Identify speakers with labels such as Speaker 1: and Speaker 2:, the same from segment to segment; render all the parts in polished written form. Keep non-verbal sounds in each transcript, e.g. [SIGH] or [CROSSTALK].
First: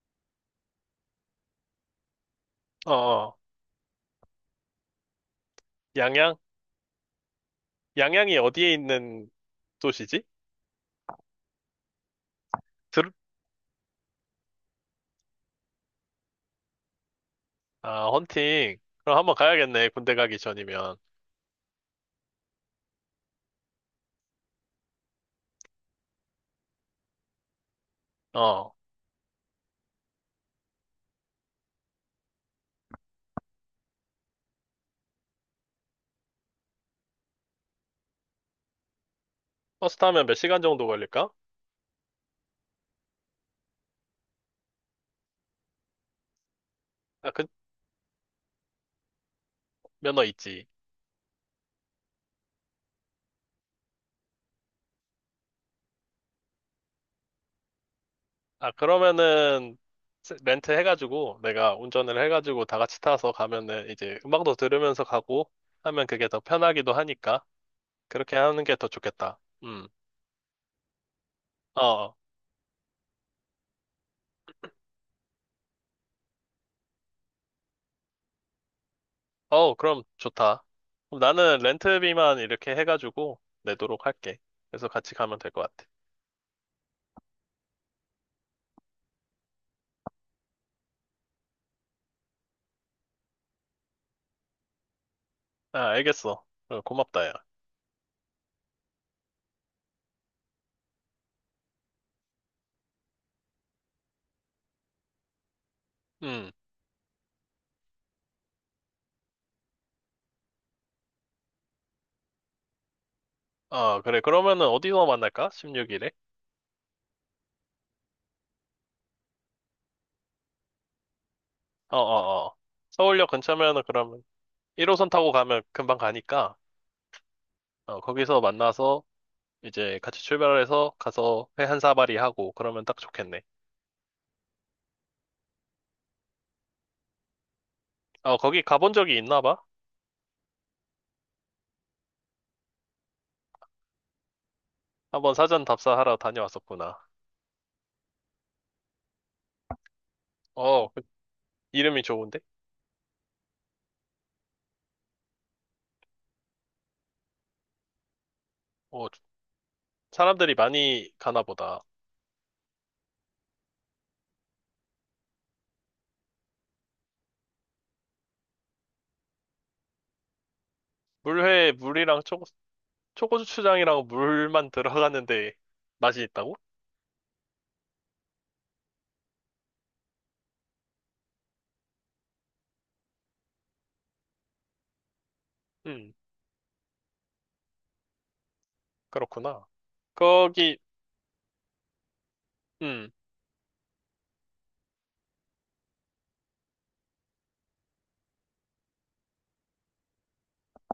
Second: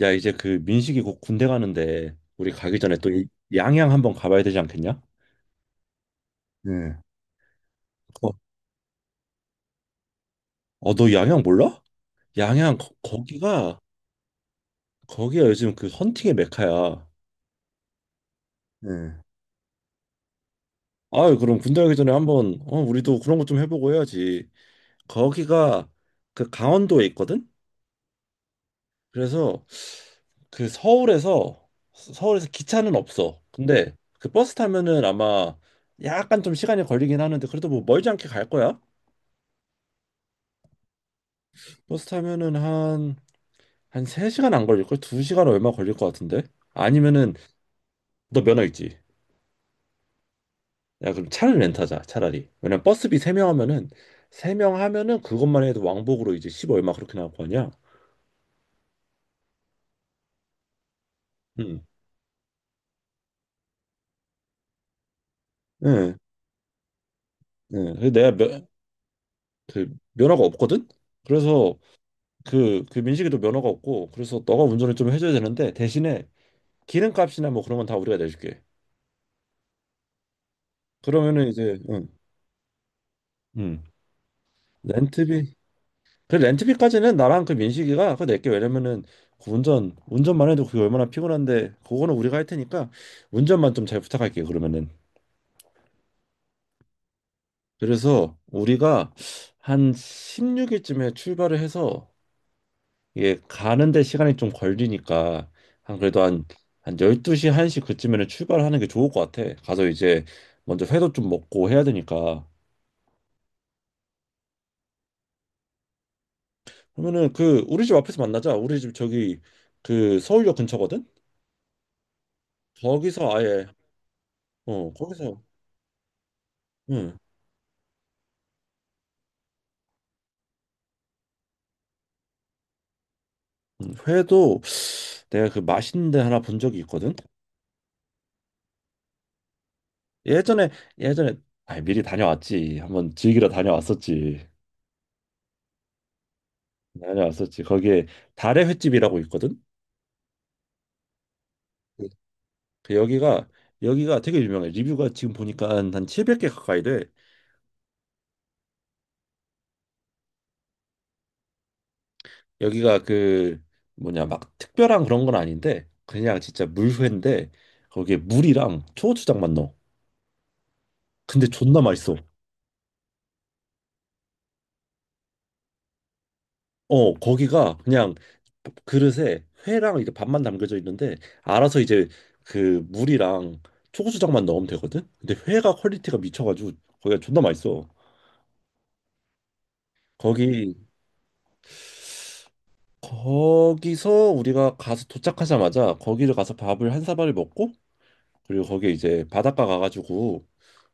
Speaker 1: 야, 이제 그 민식이 곧 군대 가는데 우리 가기
Speaker 2: 어,
Speaker 1: 전에 또
Speaker 2: 어.
Speaker 1: 양양 한번 가봐야 되지 않겠냐?
Speaker 2: 양양?
Speaker 1: 네. 어,
Speaker 2: 양양이 어디에 있는 도시지?
Speaker 1: 어, 너 양양 몰라? 양양 거,
Speaker 2: 들...
Speaker 1: 거기가 거기가 요즘 그 헌팅의 메카야.
Speaker 2: 아, 헌팅. 그럼
Speaker 1: 네.
Speaker 2: 한번 가야겠네, 군대 가기 전이면.
Speaker 1: 아유, 그럼 군대 가기 전에 한번 우리도 그런 거 좀 해보고 해야지. 거기가 그 강원도에 있거든?
Speaker 2: 어,
Speaker 1: 그래서 그 서울에서 기차는 없어. 근데 그 버스 타면은 아마 약간 좀 시간이 걸리긴 하는데 그래도 뭐 멀지 않게 갈 거야.
Speaker 2: 버스 타면 몇 시간 정도 걸릴까?
Speaker 1: 버스 타면은 한 3시간 안 걸릴걸? 2시간 얼마 걸릴 것 같은데?
Speaker 2: 아,
Speaker 1: 아니면은
Speaker 2: 그,
Speaker 1: 너 면허 있지?
Speaker 2: 면허 있지.
Speaker 1: 야 그럼 차를 렌트하자 차라리. 왜냐면 버스비 3명 하면은 그것만 해도 왕복으로 이제 10 얼마 그렇게 나올 거 아니야?
Speaker 2: 아, 그러면은, 렌트 해가지고, 내가
Speaker 1: 응,
Speaker 2: 운전을 해가지고 다 같이 타서 가면은, 이제 음악도 들으면서 가고 하면
Speaker 1: 응,
Speaker 2: 그게 더 편하기도 하니까,
Speaker 1: 응. 그래서
Speaker 2: 그렇게 하는 게 더 좋겠다.
Speaker 1: 그 면허가 없거든? 그래서
Speaker 2: 어, 어,
Speaker 1: 그 민식이도 면허가 없고 그래서 너가 운전을 좀 해줘야 되는데, 대신에 기름값이나 뭐 그런 건 다 우리가 내줄게.
Speaker 2: 어, 그럼 좋다. 그럼
Speaker 1: 그러면은
Speaker 2: 나는
Speaker 1: 이제 응,
Speaker 2: 렌트비만 이렇게 해가지고
Speaker 1: 응.
Speaker 2: 내도록 할게. 그래서 같이 가면 될
Speaker 1: 렌트비
Speaker 2: 것 같아.
Speaker 1: 그 렌트비까지는 나랑 그 민식이가 그거 낼게. 왜냐면은 그 운전만 해도 그게 얼마나 피곤한데. 그거는 우리가 할 테니까 운전만 좀 잘 부탁할게 요. 그러면은
Speaker 2: 아, 알겠어. 어, 고맙다, 야.
Speaker 1: 그래서 우리가 한 16일쯤에 출발을 해서, 이게 가는데 시간이 좀 걸리니까 한 그래도 한
Speaker 2: 음.
Speaker 1: 한 12시 1시 그쯤에는 출발하는 게 좋을 것 같아. 가서 이제 먼저 회도 좀 먹고 해야 되니까.
Speaker 2: 아, 그래. 그러면은 어디서 만날까? 16일에?
Speaker 1: 그러면은 그 우리 집 앞에서 만나자. 우리 집 저기 그 서울역 근처거든.
Speaker 2: 어, 어, 어. 서울역
Speaker 1: 거기서 아예
Speaker 2: 근처면은 그러면 1호선 타고
Speaker 1: 거기서.
Speaker 2: 가면 금방 가니까,
Speaker 1: 응.
Speaker 2: 어, 거기서 만나서 이제 같이 출발해서 가서 회 한 사발이 하고 그러면 딱 좋겠네.
Speaker 1: 응, 회도 내가 그 맛있는 데 하나 본 적이 있거든.
Speaker 2: 어, 거기 가본 적이 있나 봐?
Speaker 1: 예전에 예전에 아 미리 다녀왔지. 한번 즐기러 다녀왔었지.
Speaker 2: 한번 사전 답사하러 다녀왔었구나.
Speaker 1: 다녀왔었지. 거기에 달의 횟집이라고 있거든.
Speaker 2: 어, 그 이름이
Speaker 1: 네. 그
Speaker 2: 좋은데?
Speaker 1: 그 여기가 되게 유명해. 리뷰가 지금 보니까 한 700개 가까이 돼.
Speaker 2: 어, 사람들이 많이 가나 보다.
Speaker 1: 여기가 그 뭐냐 막 특별한 그런 건 아닌데 그냥 진짜 물회인데 거기에 물이랑 초고추장만 넣어. 근데
Speaker 2: 물회,
Speaker 1: 존나 맛있어.
Speaker 2: 물이랑 초고, 초고추장이랑 물만 들어갔는데 맛이 있다고?
Speaker 1: 어, 거기가 그냥 그릇에 회랑 이렇게 밥만 담겨져 있는데, 알아서 이제 그 물이랑 초고추장만 넣으면 되거든. 근데 회가
Speaker 2: 음,
Speaker 1: 퀄리티가 미쳐가지고 거기가 존나 맛있어.
Speaker 2: 그렇구나.
Speaker 1: 거기
Speaker 2: 거기, 음,
Speaker 1: 거기서 우리가 가서 도착하자마자 거기를 가서 밥을 한 사발을 먹고, 그리고 거기에 이제 바닷가 가가지고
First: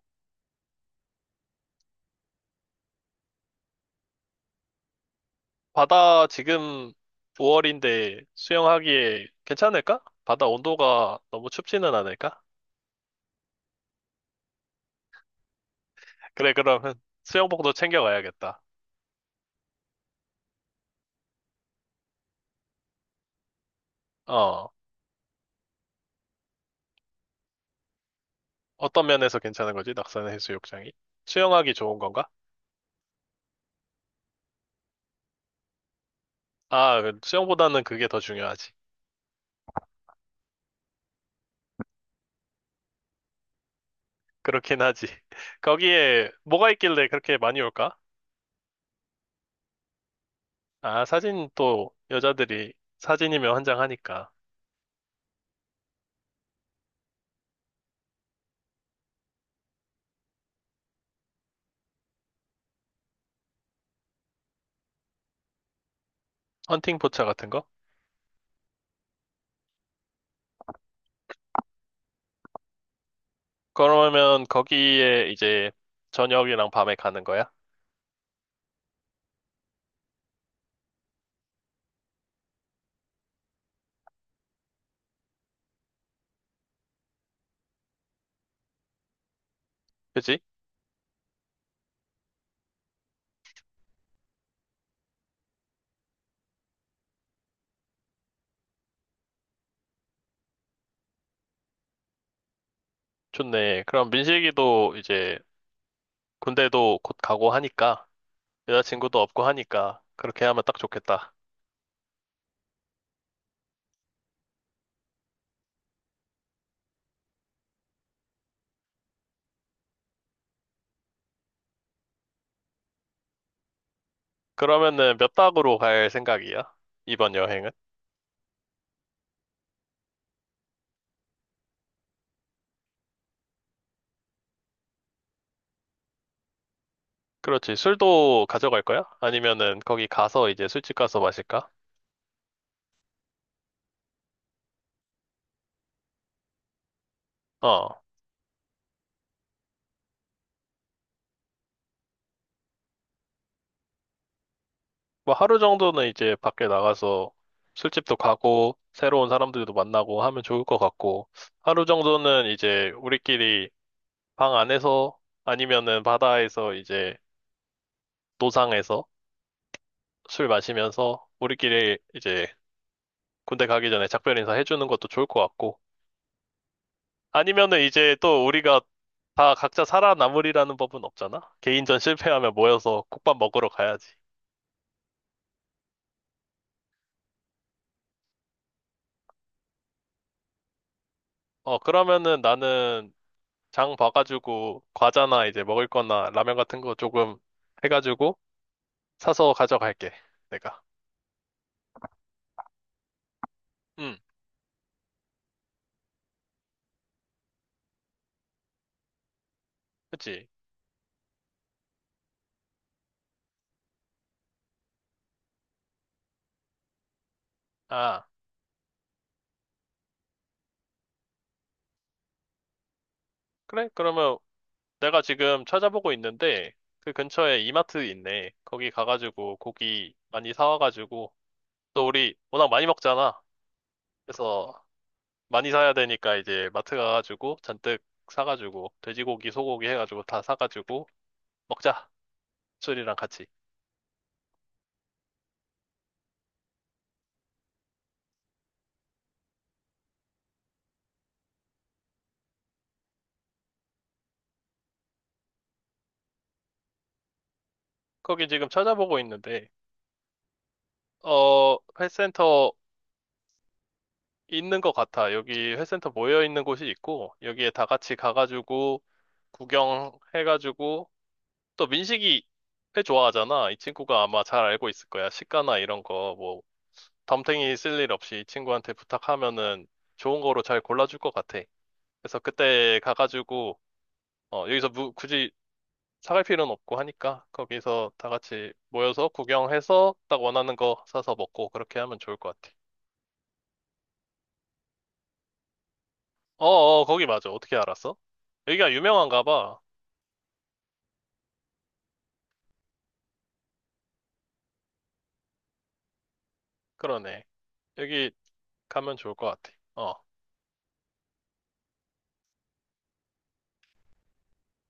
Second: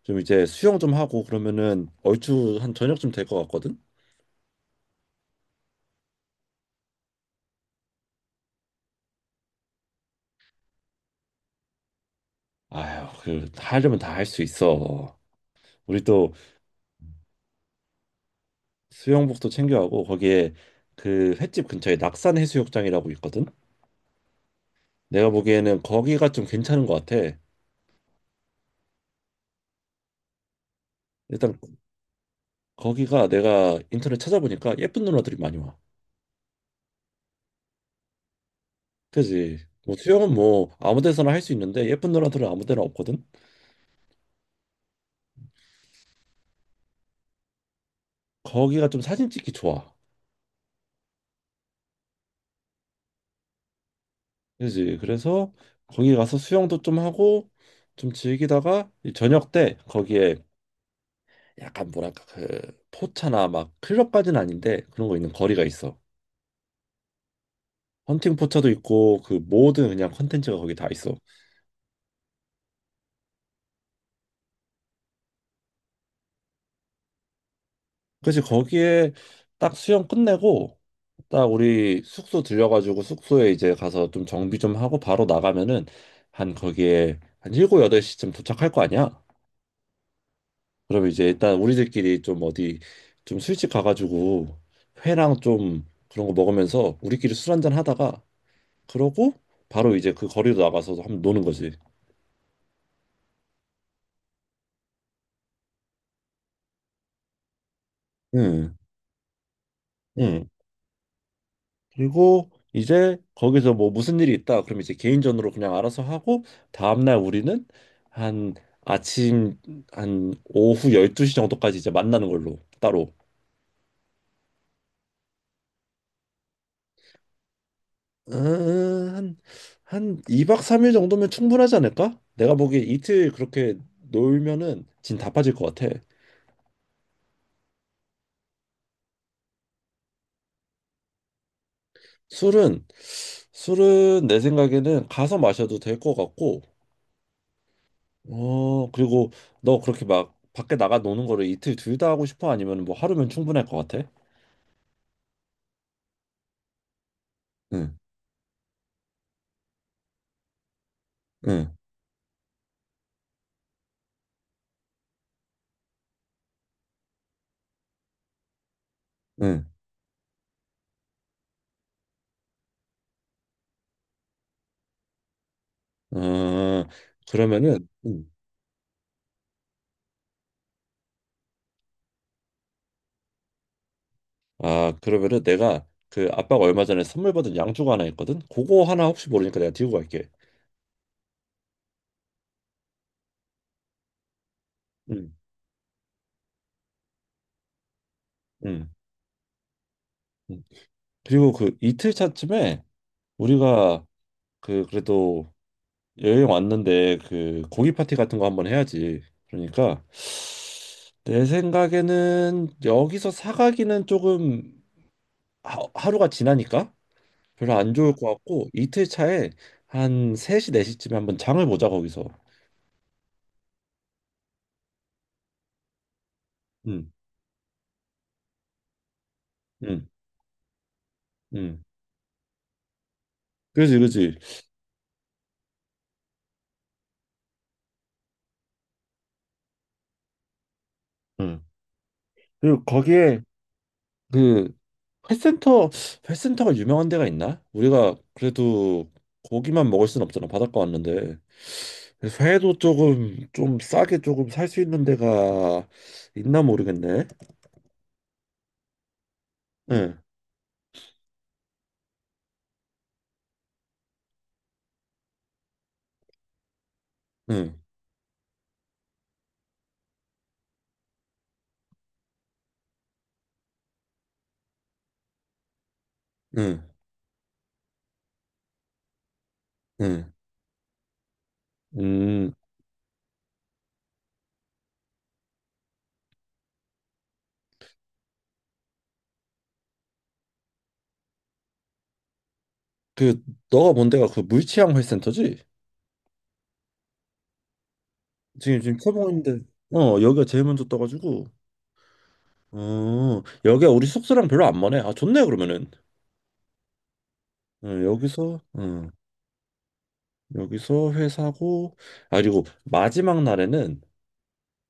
Speaker 1: 좀 이제 수영 좀 하고 그러면은 얼추 한 저녁쯤 될 것 같거든.
Speaker 2: 바다 지금 5월인데 수영하기에 괜찮을까? 바다 온도가 너무 춥지는 않을까?
Speaker 1: 아휴, 그 하려면 다 할 수 있어. 우리 또
Speaker 2: 그래, 그러면 수영복도 챙겨가야겠다.
Speaker 1: 수영복도 챙겨가고 거기에 그 횟집 근처에 낙산 해수욕장이라고 있거든.
Speaker 2: 어,
Speaker 1: 내가 보기에는 거기가 좀 괜찮은 것 같아.
Speaker 2: 어떤 면에서 괜찮은 거지? 낙산 해수욕장이?
Speaker 1: 일단
Speaker 2: 수영하기 좋은 건가?
Speaker 1: 거기가 내가 인터넷 찾아보니까 예쁜 누나들이 많이 와.
Speaker 2: 아, 그 수영보다는 그게 더 중요하지.
Speaker 1: 그지? 뭐 수영은 뭐 아무 데서나 할 수 있는데 예쁜 누나들은 아무 데나 없거든.
Speaker 2: 그렇긴 하지. [LAUGHS] 거기에 뭐가 있길래 그렇게 많이 올까?
Speaker 1: 거기가 좀 사진 찍기 좋아.
Speaker 2: 아, 사진 또 여자들이 사진이면 환장하니까.
Speaker 1: 그지? 그래서 거기 가서 수영도 좀 하고 좀 즐기다가 이 저녁 때 거기에 약간 뭐랄까 그 포차나 막 클럽까지는 아닌데 그런 거 있는 거리가 있어.
Speaker 2: 헌팅 포차 같은 거?
Speaker 1: 헌팅 포차도 있고 그 모든 그냥 컨텐츠가 거기 다 있어.
Speaker 2: 그러면 거기에 이제 저녁이랑 밤에 가는 거야?
Speaker 1: 그래서 거기에 딱 수영 끝내고 딱 우리 숙소 들려가지고 숙소에 이제 가서 좀 정비 좀 하고 바로 나가면은 한 거기에 한 7, 8시쯤 도착할 거 아니야?
Speaker 2: 그지?
Speaker 1: 그럼 이제 일단 우리들끼리 좀 어디 좀 술집 가가지고 회랑 좀 그런 거 먹으면서 우리끼리 술 한잔 하다가, 그러고 바로 이제 그 거리로 나가서 한번 노는 거지.
Speaker 2: 좋네. 그럼 민식이도 이제 군대도 곧 가고 하니까
Speaker 1: 응.
Speaker 2: 여자친구도 없고 하니까 그렇게
Speaker 1: 응.
Speaker 2: 하면 딱 좋겠다.
Speaker 1: 그리고 이제 거기서 뭐 무슨 일이 있다. 그럼 이제 개인전으로 그냥 알아서 하고, 다음날 우리는 한 아침 한 오후 12시 정도까지 이제 만나는 걸로 따로.
Speaker 2: 그러면은 몇 박으로 갈 생각이야? 이번 여행은?
Speaker 1: 음, 한, 한 2박 3일 정도면 충분하지 않을까? 내가 보기에 이틀 그렇게 놀면은 진 다 빠질 것 같아.
Speaker 2: 그렇지. 술도 가져갈 거야? 아니면은 거기 가서 이제 술집 가서 마실까?
Speaker 1: 술은 술은 내 생각에는 가서 마셔도 될 것 같고.
Speaker 2: 어.
Speaker 1: 어, 그리고 너 그렇게 막 밖에 나가 노는 거를 이틀 둘 다 하고 싶어? 아니면 뭐 하루면 충분할 것 같아?
Speaker 2: 뭐 하루 정도는 이제 밖에 나가서
Speaker 1: 응,
Speaker 2: 술집도 가고 새로운 사람들도 만나고 하면 좋을 것 같고
Speaker 1: 응,
Speaker 2: 하루 정도는 이제 우리끼리 방 안에서 아니면은 바다에서 이제 노상에서
Speaker 1: 응.
Speaker 2: 술 마시면서 우리끼리 이제 군대 가기 전에 작별 인사 해주는 것도 좋을 것 같고
Speaker 1: 아,
Speaker 2: 아니면은
Speaker 1: 그러면은,
Speaker 2: 이제 또 우리가 다 각자 살아남으리라는 법은 없잖아. 개인전 실패하면 모여서 국밥 먹으러 가야지.
Speaker 1: 응. 아, 그러면은 내가 그 아빠가 얼마 전에 선물 받은 양주가 하나 있거든? 그거 하나 혹시 모르니까 내가 들고 갈게.
Speaker 2: 어, 그러면은 나는 장 봐가지고
Speaker 1: 응,
Speaker 2: 과자나 이제 먹을 거나 라면 같은 거 조금 해가지고
Speaker 1: 응,
Speaker 2: 사서 가져갈게.
Speaker 1: 응.
Speaker 2: 내가.
Speaker 1: 그리고 그 이틀 차쯤에 우리가
Speaker 2: 응,
Speaker 1: 그 그래도 여행 왔는데 그 고기 파티 같은 거 한번 해야지. 그러니까
Speaker 2: 그치.
Speaker 1: 내 생각에는 여기서 사가기는 조금 하루가 지나니까 별로 안 좋을
Speaker 2: 아,
Speaker 1: 것 같고, 이틀 차에 한 3시 4시쯤에 한번 장을 보자 거기서.
Speaker 2: 그래? 그러면 내가 지금 찾아보고 있는데
Speaker 1: 응
Speaker 2: 그 근처에 이마트 있네. 거기 가가지고
Speaker 1: 응
Speaker 2: 고기 많이 사와가지고
Speaker 1: 응
Speaker 2: 또 우리 워낙 많이 먹잖아.
Speaker 1: 그지 그지
Speaker 2: 그래서 많이 사야 되니까 이제 마트 가가지고 잔뜩 사가지고 돼지고기, 소고기 해가지고 다 사가지고
Speaker 1: 응.
Speaker 2: 먹자.
Speaker 1: 그리고
Speaker 2: 술이랑
Speaker 1: 거기에
Speaker 2: 같이.
Speaker 1: 그 회센터 회센터가 유명한 데가 있나? 우리가 그래도 고기만 먹을 순 없잖아 바닷가 왔는데. 그래서 회도 조금 좀 싸게 조금 살 수 있는 데가 있나 모르겠네.
Speaker 2: 거기 지금 찾아보고 있는데
Speaker 1: 응
Speaker 2: 어 회센터 있는 것 같아. 여기 회센터 모여 있는 곳이 있고 여기에 다
Speaker 1: 응
Speaker 2: 같이 가가지고 구경해가지고 또 민식이 회 좋아하잖아. 이 친구가 아마 잘 알고 있을 거야. 시가나 이런 거, 뭐,
Speaker 1: 응
Speaker 2: 덤탱이 쓸 일 없이 이 친구한테 부탁하면은
Speaker 1: 응
Speaker 2: 좋은 거로 잘 골라줄 것 같아. 그래서
Speaker 1: 음
Speaker 2: 그때 가가지고, 어, 여기서 굳이 사갈 필요는 없고 하니까 거기서 다 같이 모여서 구경해서 딱 원하는 거 사서 먹고 그렇게 하면 좋을 것 같아.
Speaker 1: 그 너가 본 데가 그 물치향 회센터지?
Speaker 2: 어어, 거기 맞아. 어떻게 알았어?
Speaker 1: 지금
Speaker 2: 여기가
Speaker 1: 지금
Speaker 2: 유명한가
Speaker 1: 태봉인데
Speaker 2: 봐.
Speaker 1: 어 여기가 제일 먼저 떠가지고, 어 여기가 우리 숙소랑 별로 안 멀네. 아 좋네. 그러면은
Speaker 2: 그러네.
Speaker 1: 어,
Speaker 2: 여기
Speaker 1: 여기서 어
Speaker 2: 가면 좋을 것 같아. 어,
Speaker 1: 여기서 회사고. 아 그리고 마지막 날에는,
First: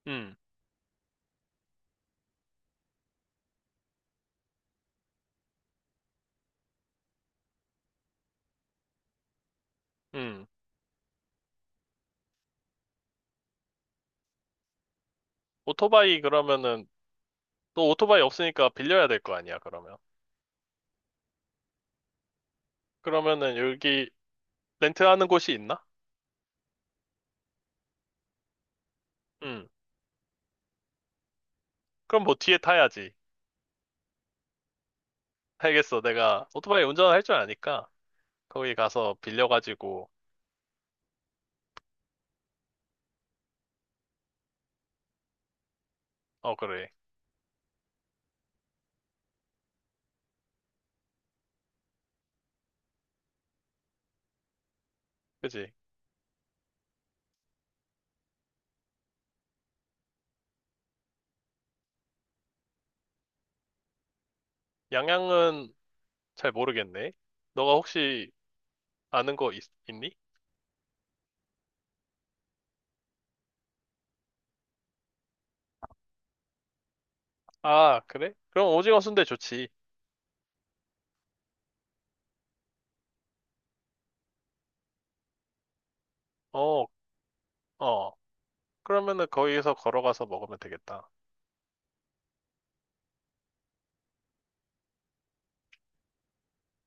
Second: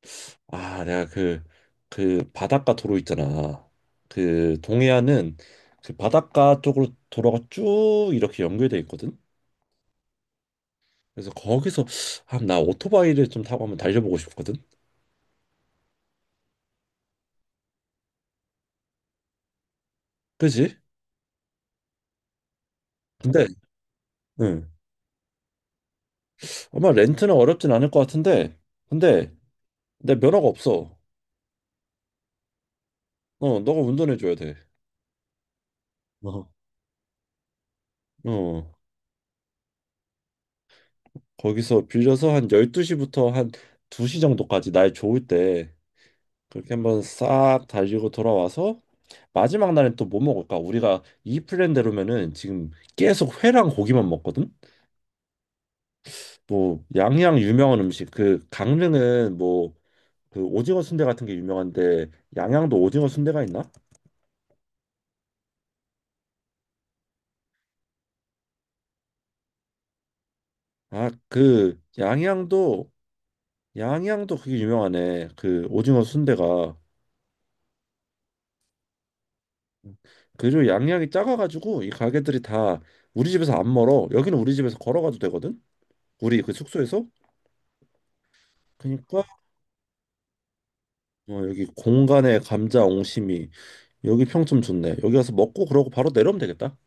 Speaker 2: 음,
Speaker 1: 아 내가 그 그 바닷가 도로 있잖아. 그 동해안은 그 바닷가 쪽으로 도로가 쭉 이렇게 연결돼 있거든.
Speaker 2: 음.
Speaker 1: 그래서 거기서 아, 나 오토바이를 좀 타고 한번 달려보고 싶거든.
Speaker 2: 오토바이 그러면은 너 오토바이 없으니까 빌려야 될 거 아니야, 그러면.
Speaker 1: 그지. 근데
Speaker 2: 그러면은 여기
Speaker 1: 응
Speaker 2: 렌트하는 곳이 있나?
Speaker 1: 아마 렌트는 어렵진 않을 것 같은데, 근데
Speaker 2: 응.
Speaker 1: 내 면허가 없어.
Speaker 2: 그럼 뭐 뒤에 타야지.
Speaker 1: 어, 너가 운전해 줘야 돼.
Speaker 2: 알겠어.
Speaker 1: 어.
Speaker 2: 내가 오토바이 운전할 줄 아니까 거기
Speaker 1: 어.
Speaker 2: 가서 빌려가지고
Speaker 1: 거기서 빌려서 한 12시부터 한 2시 정도까지 날 좋을 때
Speaker 2: 어
Speaker 1: 그렇게
Speaker 2: 그래.
Speaker 1: 한번 싹 달리고 돌아와서 마지막 날엔 또 뭐 먹을까? 우리가 이 플랜대로면은 지금 계속 회랑 고기만 먹거든.
Speaker 2: 그지?
Speaker 1: 뭐 양양 유명한 음식 그 강릉은 뭐 그 오징어 순대 같은 게 유명한데, 양양도 오징어 순대가 있나?
Speaker 2: 양양은 잘 모르겠네. 너가 혹시 아는 거 있, 니
Speaker 1: 아, 그 양양도 그게 유명하네. 그 오징어 순대가.
Speaker 2: 아, 그래? 그럼 오징어 순대 좋지.
Speaker 1: 그리고 양양이 작아가지고 이 가게들이 다 우리 집에서 안 멀어. 여기는 우리 집에서 걸어가도 되거든. 우리 그
Speaker 2: 어,
Speaker 1: 숙소에서.
Speaker 2: 어.
Speaker 1: 그러니까
Speaker 2: 그러면은 거기서 걸어가서 먹으면 되겠다.
Speaker 1: 어, 여기 공간에 감자 옹심이 여기 평점 좋네. 여기 가서 먹고 그러고 바로 내려오면 되겠다.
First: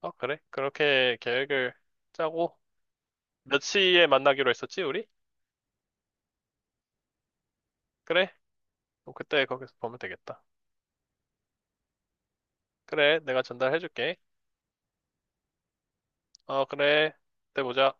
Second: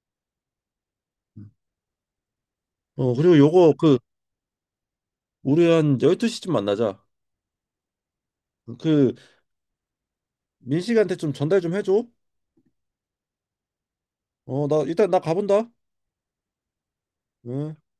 Speaker 2: 어, 그래? 그렇게 계획을 짜고
Speaker 1: 어 그리고
Speaker 2: 몇
Speaker 1: 요거 그
Speaker 2: 시에 만나기로 했었지, 우리?
Speaker 1: 우리 한 12시쯤 만나자.
Speaker 2: 그래? 그럼
Speaker 1: 그
Speaker 2: 그때 거기서 보면 되겠다.
Speaker 1: 민식이한테 좀 전달 좀 해줘.
Speaker 2: 그래, 내가 전달해줄게.
Speaker 1: 어 나 일단 나 가본다.
Speaker 2: 어, 그래. 그때
Speaker 1: 응.
Speaker 2: 보자.